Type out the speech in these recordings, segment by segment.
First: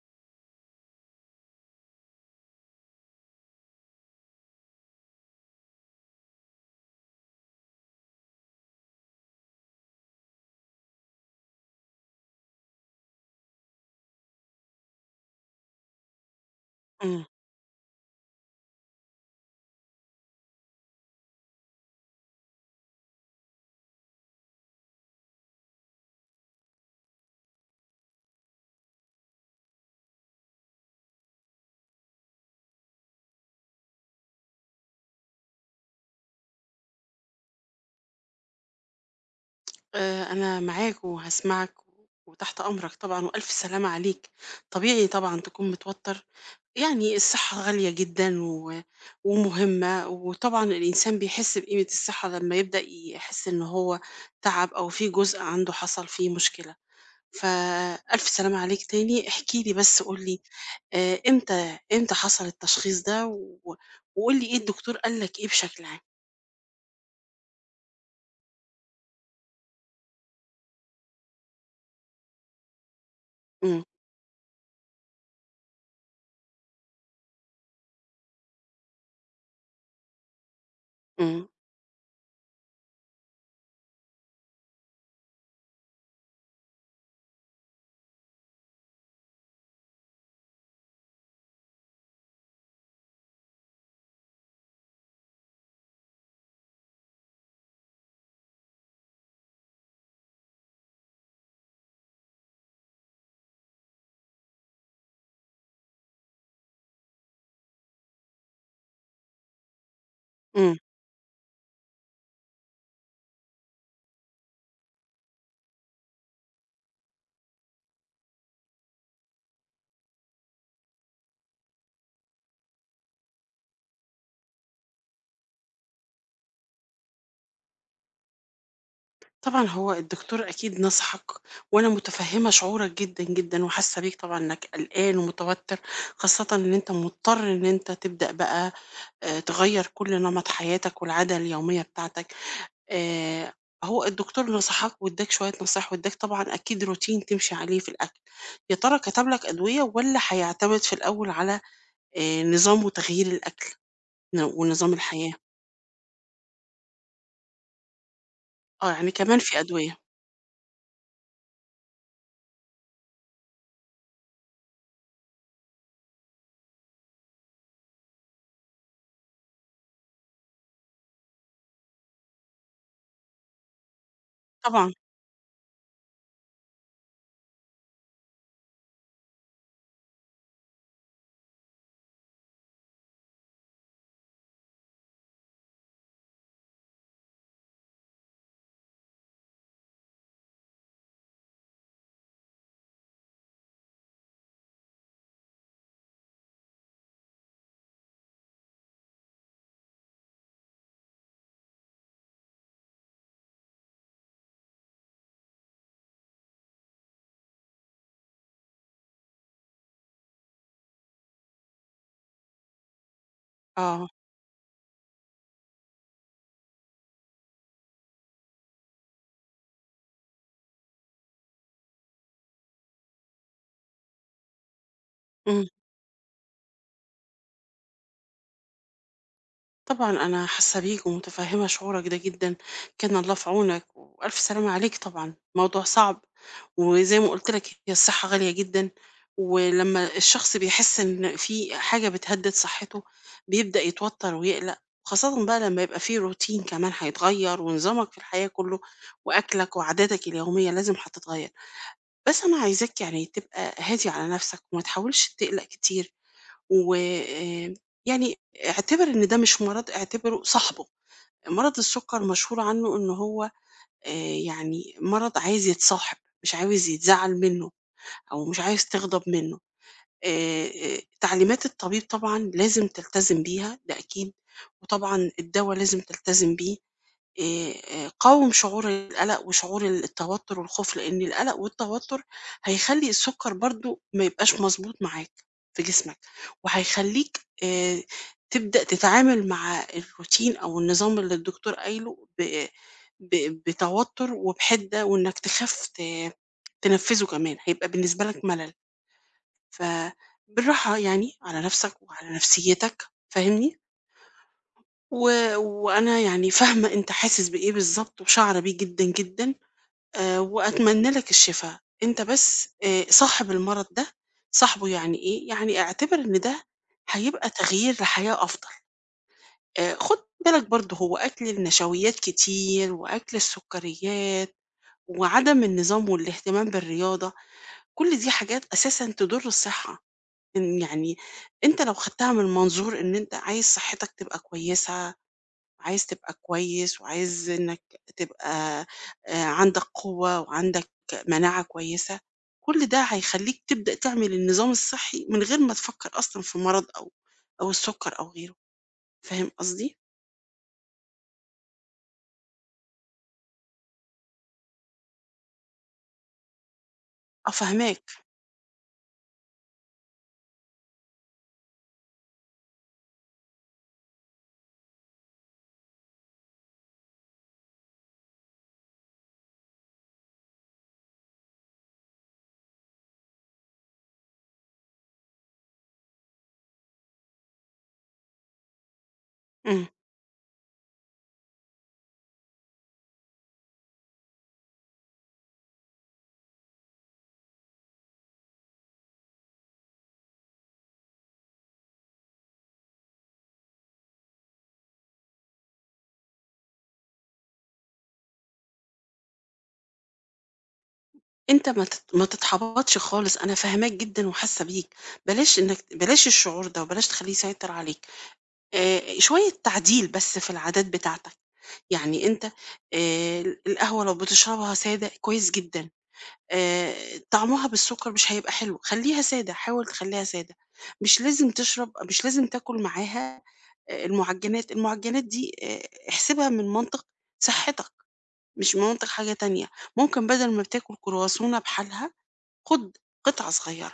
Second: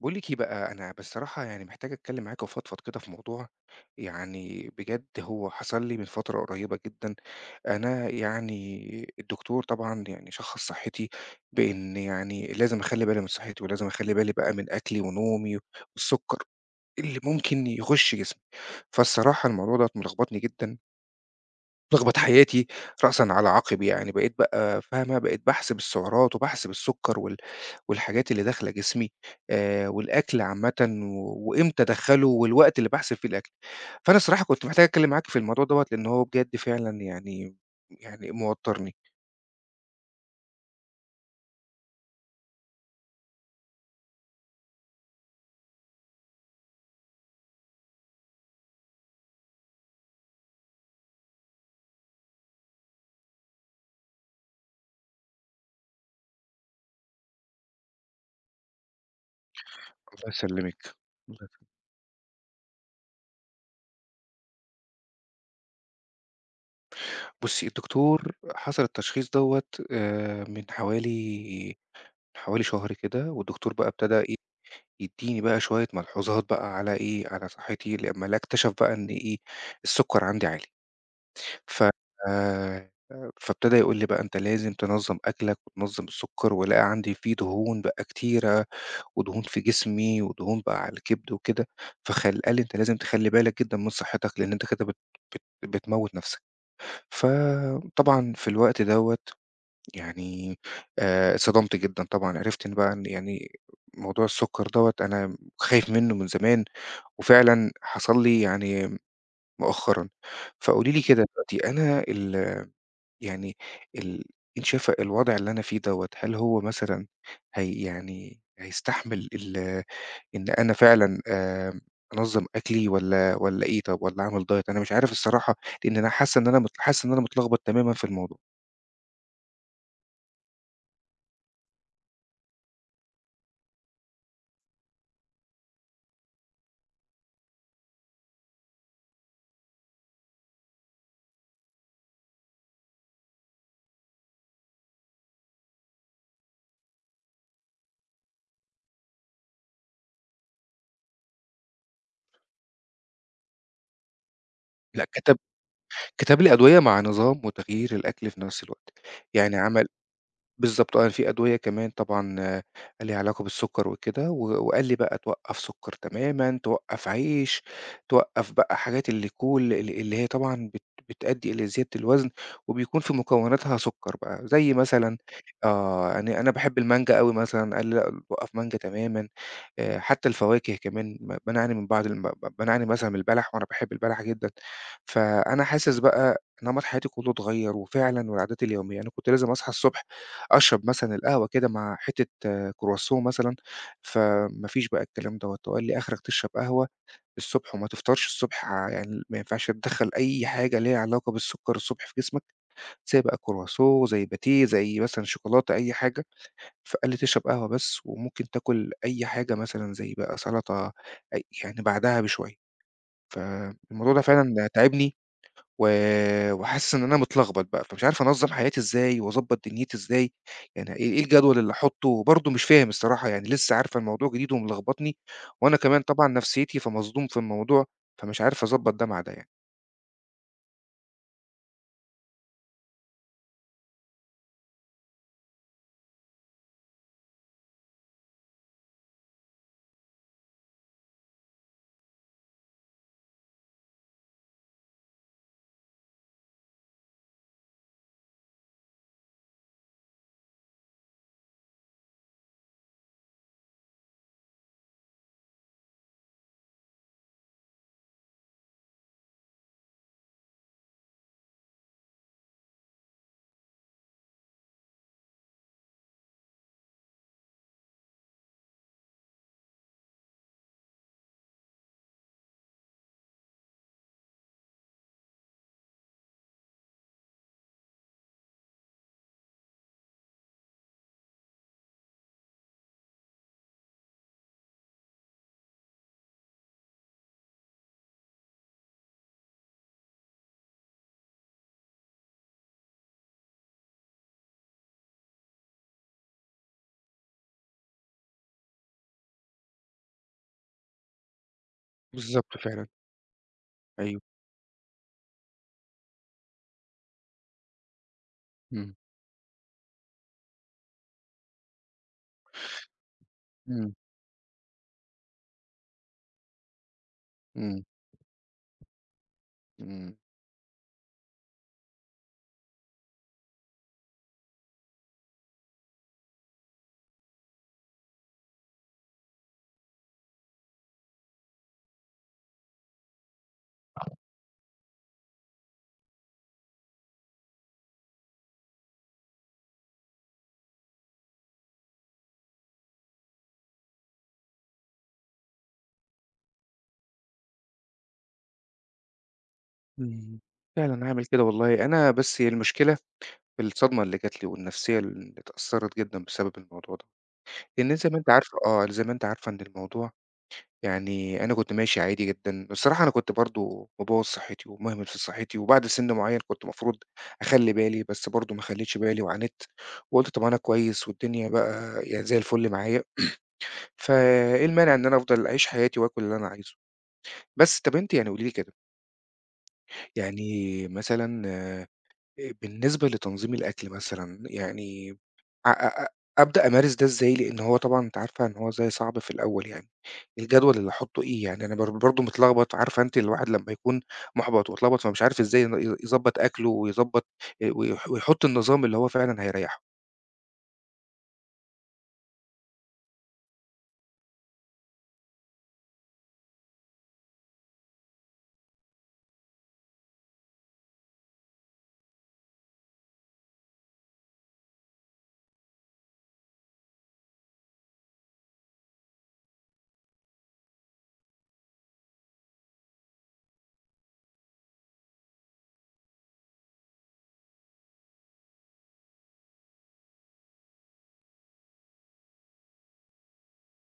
باقول لِك إيه بقى، أنا بصراحة يعني محتاج أتكلّم معاكِ وأفضفض كده في موضوع. يعني بجد هو حصل لي من فترة قريّبة جدًا. أنا يعني الدكتور طبعًا يعني شخّص صحّتي بإن يعني لازم أخلّي بالي من صحّتي ولازم أخلّي بالي بقى من أكلي ونومي والسُكّر اللي إمم. ممكن يخُش جسمي. فالصراحة الموضوع دوّة ملخبطني جدًا، ملخبط حياتي رأسًا على عقب يعني، بقيت بقى فاهمة، بقيت باحسب السعرات وباحسب السُكّر والحاجات اللي داخلة جسمي والأكل عامةً، و وإمتى أدخّله والوقت اللي باحسب فيه الأكل. فأنا الصراحة كنت محتاج أتكلّم معاك في الموضوع دوّة لإن هو بجد فعلًا يعني موتّرني. أنا معاك وهاسمعك وتحت أمرك طبعًا وألف سلامة عليك. طبيعي طبعًا تكون متوتّر، يعني الصحّة غالية جدًا ومهمة، وطبعًا الإنسان بيحس بقيمة الصحّة لمّا يبدأ يحس إن هو تعب أو في جزء عنده حصل فيه مشكلة. فألف سلامة عليك تاني. احكِ لي، بس قُل الله لي يسلّمِك. الله يسلّمِك. إمتى حصل التشخيص ده وقُل لي إيه الدكتور قال لك إيه بشكل عام؟ بُصّي، الدكتور حصل التشخيص دوّة من حوالي شهر كده، والدكتور إمم، بقى ابتدى إيه، يدّيني بقى شوية ملحوظات بقى على إيه، على صحّتي لمّا لا اكتشف بقى إن إيه، السُكّر عندي عالي. إمم، ف آآ فابتدى يقول لي بقى: "أنت لازم تنظّم أكلك وتنظّم السُكّر." ولقى عندي فيه دهون بقى كتيرة ودهون في جسمي ودهون بقى على الكبد وكده. فخل قال لي: "أنت لازم تخلّي بالك جدًا من صحّتك لإن أنت كده بت بت بتموّت نَفْسك." فطبعًا في الوقت دوّة يعني، اتصدمت جدًا طبعًا، عرفت إن بقى إن يعني موضوع السُكّر دوّة أنا خايف منّه من زمان وفعلًا حصل لي يعني مؤخرًا. إمم. فقولي لي كده دلوقتي أنا ال يعني ال أنتِ شايفة الوضع اللي أنا فيه دوّة، هل هو مثلًا هي يعني هيستحمل ال إن أنا فعلًا أنظّم أكلي والّا إيه طَب والّا أعمل diet؟ أنا مش عارف الصراحة، لإن أنا حاسة إن أنا مت حاسس إن أنا متلخبط تمامًا في الموضوع. طبعًا هو الدكتور أكيد نصحك، وأنا متفهّمة شعورك جدًا، جدًا، وحاسة بيك طبعًا إنك قلقان ومتوتر، خاصةً إن أنت مضطر إن أنت تبدأ بقى تغيّر كل نمط حياتك والعادة اليومية بتاعتك. آآ هو الدكتور نصحك وادّاك شوية نصايح وادّاك طبعًا أكيد روتين تمشي عليه في الأكل. يا ترى كتب لك أدوية والّا هيعتمد في الأول على نظام وتغيير الأكل ونظام لأ، الحياة؟ كتب لي أدوية مع نظام وتغيير الأكل في نفس الوقت. آه، يعني كمان يعني في عمل أدوية. بالضبط آه، يعني في أدوية كمان طبعًا آه، ليها علاقة بالسُكّر وكده، وقال لي بقى توقّف سُكّر تمامًا، توقّف عيش، توقّف بقى حاجات الكول ال اللي اللي هي طبعًا بتؤدي إلى زيادة الوزن، وبيكون في مكوناتها سُكّر بقى، زي طبعًا، مثلًا آه. يعني أنا باحب المانجا أوي مثلًا، قال لي لأ، وقّف مانجا تمامًا. حتى الفواكه كمان ب بانعاني من بعض الم ب بانعاني مثلًا من البلح وأنا باحب البلح جدًا. فأنا حاسس بقى نمط حياتي كلّه اتغيّر وفعلًا والعادات اليومية، أنا كنت لازم أصحى الصبح أشرب مثلًا القهوة كده مع حتّة آه، كرواسون مثلًا. فما فيش بقى الكلام دوّة، وقال لي آخرك تشرب قهوة الصبح وما تفطرش الصبح يعني ما ينفعش تدخّل أي حاجة ليها علاقة بالسُكّر الصبح في جسمك، زي بقى كرواسون زي باتيه زي مثلًا شوكولاتة أي حاجة. فقال لي: "تشرب قهوة بس وممكن تاكل أي حاجة مثلًا زي بقى سلطة أي يعني بعدها بشوية." آه. فالموضوع ده فعلًا تاعبني، و وحاسس إن أنا متلخبط بقى، فمش عارف أنظّم حياتي إزاي وأضبّط دنيتي إزاي. يعني إيه الجدول اللي أحطّه برضه مش فاهم الصراحة، يعني لسه عارفة الموضوع جديد وملخبطني، إمم. وأنا كمان طبعًا نفسيتي فمصدوم في الموضوع، فمش عارف أضبّط ده مع ده يعني. طبعًا أنا حاسة بيك ومتفهمة شعورك ده جدًا، كان الله في عونك، وألف سلامة عليك طبعًا، موضوع صعب، وزي ما قلت لك هي الصحة غالية جدًا، ولما الشخص بيحس إن في حاجة بتهدد صحته بيبدأ يتوتر ويقلق، خاصةً بقى لما يبقى في روتين كمان هيتغير ونظامك في الحياة كله، وأكلك وعاداتك اليومية لازم هتتغير، بس أنا عايزاك يعني تبقى هادي على نفسك وما تحاولش تقلق كتير. وآآ يعني اعتبر إن ده مش مرض، اعتبره صاحبه. مرض السُكّر مشهور عنه إن هو آآ يعني مرض عايز يتصاحب، مش عاوز يتزعّل منّه أو مش عايز تغضب منّه. تعليمات الطبيب طبعًا لازم تلتزم بيها، ده أكيد، وطبعًا الدوا لازم تلتزم بيه. قاوم شعور القلق وشعور التوتر والخوف، لإن القلق والتوتر هيخلّي السُكّر برضه ما يبقاش مضبوط معاك في جسمك، وهيخلّيك تبدأ تتعامل مع الروتين أو النظام اللي الدكتور قايله ب ب بتوتر وبحِدّة، وإنك تخاف تنفّذه كمان، هيبقى بالنسبة لك ملل، فبالراحة يعني على نَفْسك وعلى بالضبط فعلًا. نفسيّتك، فاهمني؟ أيوه. و وأنا يعني فاهمة أنت حاسس بإيه بالضبط وشاعرة بيه إمم. جدًا، جدًا، وأتمنى لك الشفا. أنت بس صاحب المرض إمم. ده، صاحبه يعني إيه، يعني اعتبر إن ده هيبقى إمم. تغيير لحياة أفضل. إمم. خُد بالك برضه هو أكل النشويات كتير وأكل السكريات وعدم النظام والاهتمام بالرياضة، كل دي حاجات أساسًا تضر الصحة. إن يعني أنت لو خدتها من منظور إن أنت عايز صحتك تبقى كويسة، عايز تبقى كويس، وعايز إنك تبقى عندك قوة وعندك مناعة كويسة، كل ده هيخلّيك تبدأ تعمل النظام الصحّي من غير ما تفكّر أصلًا في مرض أو أو السُكّر أو غيره، فاهم قصدي؟ إمم. فعلًا هاعمل كده والله. أنا بس هي المشكلة الصدمة اللي جات لي والنفسية اللي اتأثّرت جدًا بسبب الموضوع ده. آه، لإن زي ما فاهماك. أنتِ عارفة آه، زي ما أنتِ عارفة إن الموضوع يعني أنا كنت ماشي عادي جدًا، بصراحة أنا كنت برضه مبوّظ صحّتي ومهمل في صحّتي، وبعد سِن معيّن كنت المفروض أخلّي بالي، بس برضه ما خلّيتش بالي وعانيت، وقُلت طَب أنا كويس والدنيا بقى يعني زي الفُل معايا، فإيه المانع إن أنا أفضل أعيش حياتي وآكل اللي أنا عايزه. بس طَب أنتِ يعني قولي لي كده، إمم. يعني مثلًا بالنسبة لتنظيم الأكل مثلًا، يعني أ أ أ أبدأ أمارس ده إزاي؟ لإن هو طبعًا أنتِ عارفة إن هو زي صعب في الأول يعني، الجدول اللي أحطّه إيه يعني؟ أنا برضه متلخبط. عارفة أنتِ الواحد لمّا يكون محبط واتلخبط فمش عارف إزاي ين ي يضبّط أكله ويضبّط ويحط النظام اللي هو فعلًا هيريّحه. أنت ما تتحبطش خالص، أنا فاهماك جدًا وحاسّة بيك، بلاش الشعور ده وبلاش تخلّيه يسيطر عليك، شوية تعديل بس في العادات بتاعتك، يعني أنت آآ القهوة لو بتشربها سادة كويس جدًا. آآ طعمها بالسكر مش هيبقى حلو، خلّيها سادة، حاول تخلّيها سادة، مش لازم تاكل معاها المعجنات، المعجنات دي احسبها من منطق صحتك، مش من منطق حاجة تانية، ممكن بدل ما بتاكل كرواسونة بحالها، خُد قطعة صغيرة،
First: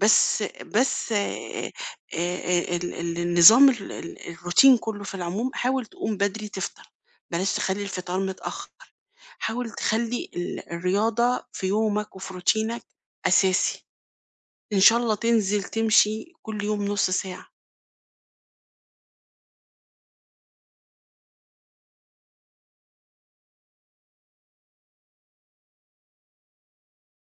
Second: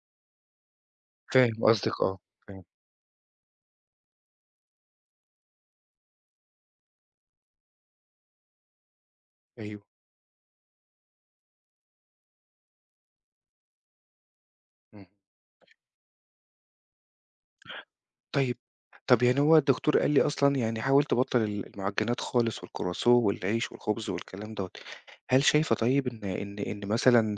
بس فاهم قصدِك آه. فاهم. ال ال النظام ال ال الروتين كلّه في العموم، حاول تقوم بدري تفطر، بلاش تخلّي الفطار متأخر. حاول أيوه. تخلّي الرياضة في يومك وفي روتينك أساسي، إن شاء إمم. الله تنزل تمشي كل يوم نُص ساعة. طيب. طب يعني هو الدكتور قال لي أصلًا يعني حاول تبطّل ال المعجنات خالص والكرواسون والعيش والخبز والكلام دوّة، هل شايفة طيب إن مثلًا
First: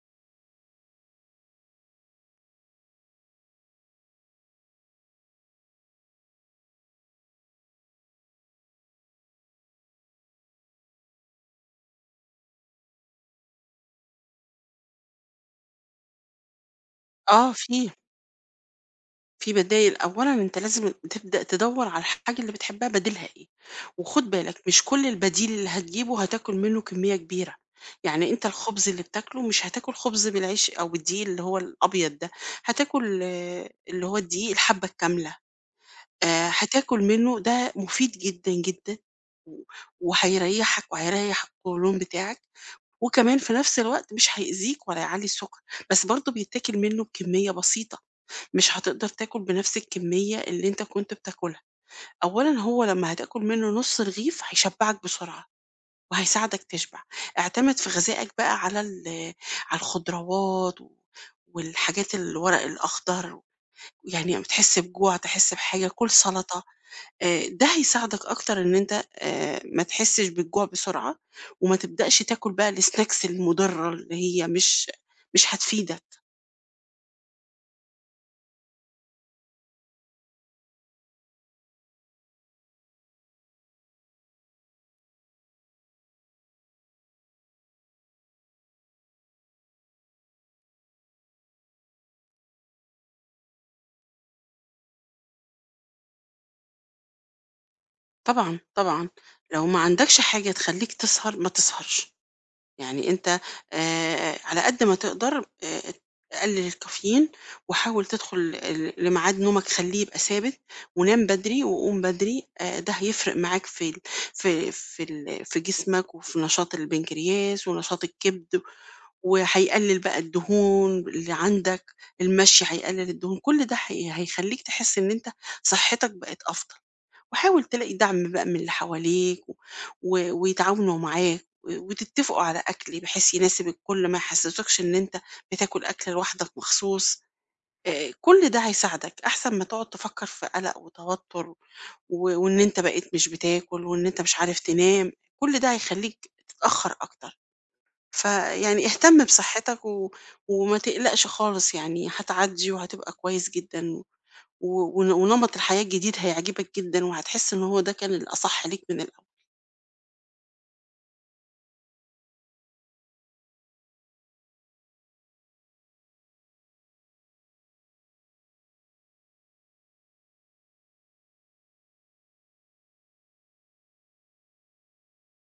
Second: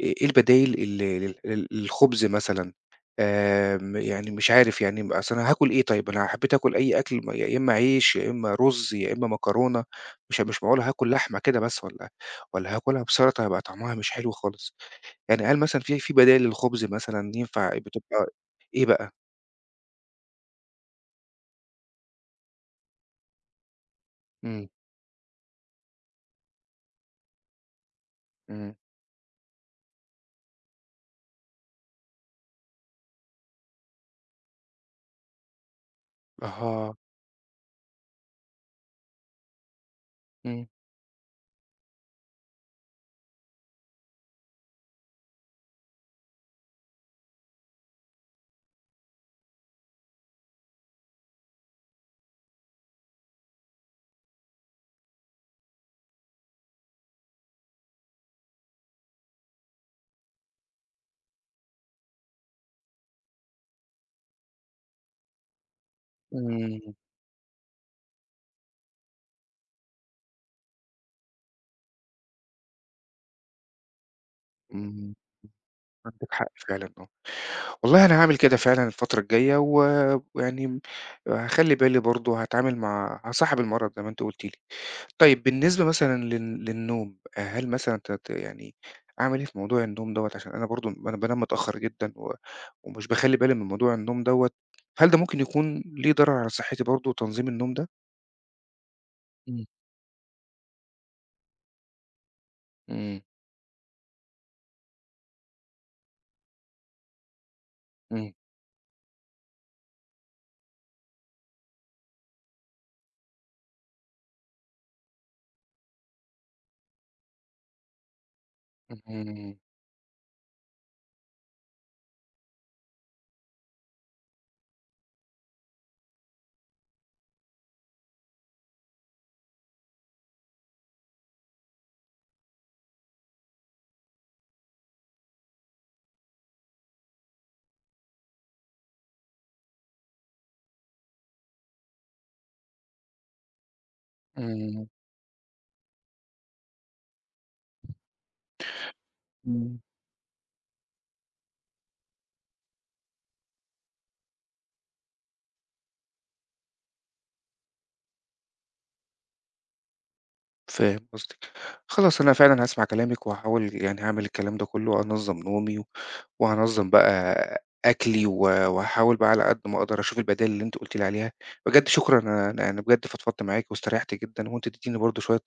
إيه البدايل ال ال ال للخبز مثلًا؟ آمم، يعني مش عارف يعني م أصل أنا هاكل إيه طيب؟ أنا حبيت آكل أي أكل م يا إما عيش، يا إما رز، يا إما مكرونة. مش معقول هاكل لحمة كده بس، والّا هاكلها بسلطة هيبقى طعمها مش حلو خالص. يعني هل مثلًا في بدايل للخبز مثلًا آه، ينفع في. بتبقى إيه بقى؟ في بدايل، أولًا أنت لازم تبدأ تدوّر على الحاجة اللي بتحبها بديلها إيه، وخُد بالك إمم. مش كل البديل اللي هتجيبه هتاكل منه كمية كبيرة، يعني أنت إمم. الخبز اللي بتاكله مش هتاكل خبز بالعيش أو بالدقيق اللي هو الأبيض ده، هتاكل آه، اللي هو الدقيق الحبّة الكاملة. أها. هتاكل منّه، ده مفيد جدًا، جدًا، و إمم. وهيريّحك وهيريّح القولون بتاعك، وكمان في نفس الوقت مش هيأذيك ولا يعلّي السُّكر، بس برضه بيتاكل منّه بكمّية بسيطة، مش هتقدر تاكل بنفس الكمّية اللي أنت كنت بتاكلها. أولًا هو لمّا هتاكل منّه نُص رغيف هيشبّعك بسرعة وهيساعدك تشبع. اعتمد في غذائك بقى على على الخضروات والحاجات الورق الأخضر، يعني أمّا تحس بجوع، تحس بحاجة، كُل سَلطة. إمم. ده هيساعدك أكتر إن أنت ما تحسّش بالجوع بسرعة، وما تبدأش تاكل بقى الsnacks المُضرّة اللي هي إمم. مش هتفيدك. عندِك حق فعلًا، آه. والله أنا هاعمل كده فعلًا الفترة الجاية. ويعني م هاخلّي بالي برضه هاتعامل مع هاصاحب المرض زي ما أنتِ قُلتِ لي. طيب بالنسبة مثلًا للنوم، هل مثلًا ت ت يعني أعمل إيه في موضوع النوم دوّة؟ عشان أنا برضه أنا بانام متأخر جدًا، ومش باخلّي بالي من موضوع النوم دوّة. هل ده ممكن يكون ليه ضرر على صحتي برضه تنظيم النوم ده؟ طبعًا، طبعًا، لو إمم. ما عندكش حاجة تخلّيك تسهر، ما تسهرش. يعني إمم. أنت على قد ما تقدر قلِّل الكافيين، وحاول إمم. تدخل لميعاد نومك، خلّيه يبقى ثابت، ونام بدري وقوم بدري، ده هيفرق معاك في ال في في ال في جسمك وفي نشاط البنكرياس ونشاط الكبد، إمم. وهيقلل بقى الدهون اللي عندك، المشي هيقلل الدهون، كل ده هيخلّيك تحس إن أنت صحتك بقت أفضل، وحاول تلاقي دعم بقى من اللي حواليك و و... ويتعاونوا معاك وتتفقوا على أكل بحيث يناسب الكل، ما يحسسكش إن أنت بتاكل أكل لوحدك مخصوص، كل ده هيساعدك، أحسن ما تقعد تفكّر في قلق وتوتر وإن أنت بقيت مش بتاكل، وإن أنت مش عارف إمم. تنام، كل ده هيخلّيك تتأخر أكتر. فيعني اهتم إمم. بصحتك و... وما تقلقش خالص، يعني هتعدي وهتبقى كويس جدا و... ونمط الحياة الجديد هيعجبك جدا، وهتحس ان هو ده كان الأصح ليك من الأول. فاهم قصدِك. خلاص أنا فعلًا هاسمع كلامِك وهاحاول يعني هاعمل الكلام ده كُلّه، أنظّم نومي وهانظّم بقى أكلي، وهاحاول بقى على قد ما أقدر أشوف البدايل اللي أنتِ قُلتِ لي عليها. بجد شكرًا، أنا بجد فضفضت معاكِ واستريحت جدًا وأنتِ اديتيني برضه شوية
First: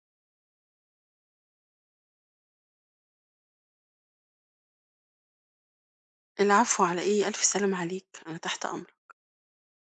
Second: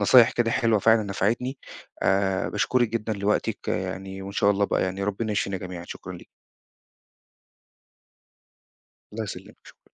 نصايح كده حلوة فعلًا نفعتني. باشكرِك جدًا لوقتِك آه، يعني وإن شاء الله بقى يعني ربنا يشفينا جميعًا، شكرًا ليكِ. العفو، على ايه، ألف سلام عليك، أنا تحت أمرك. الله يسلمِك، شكرًا.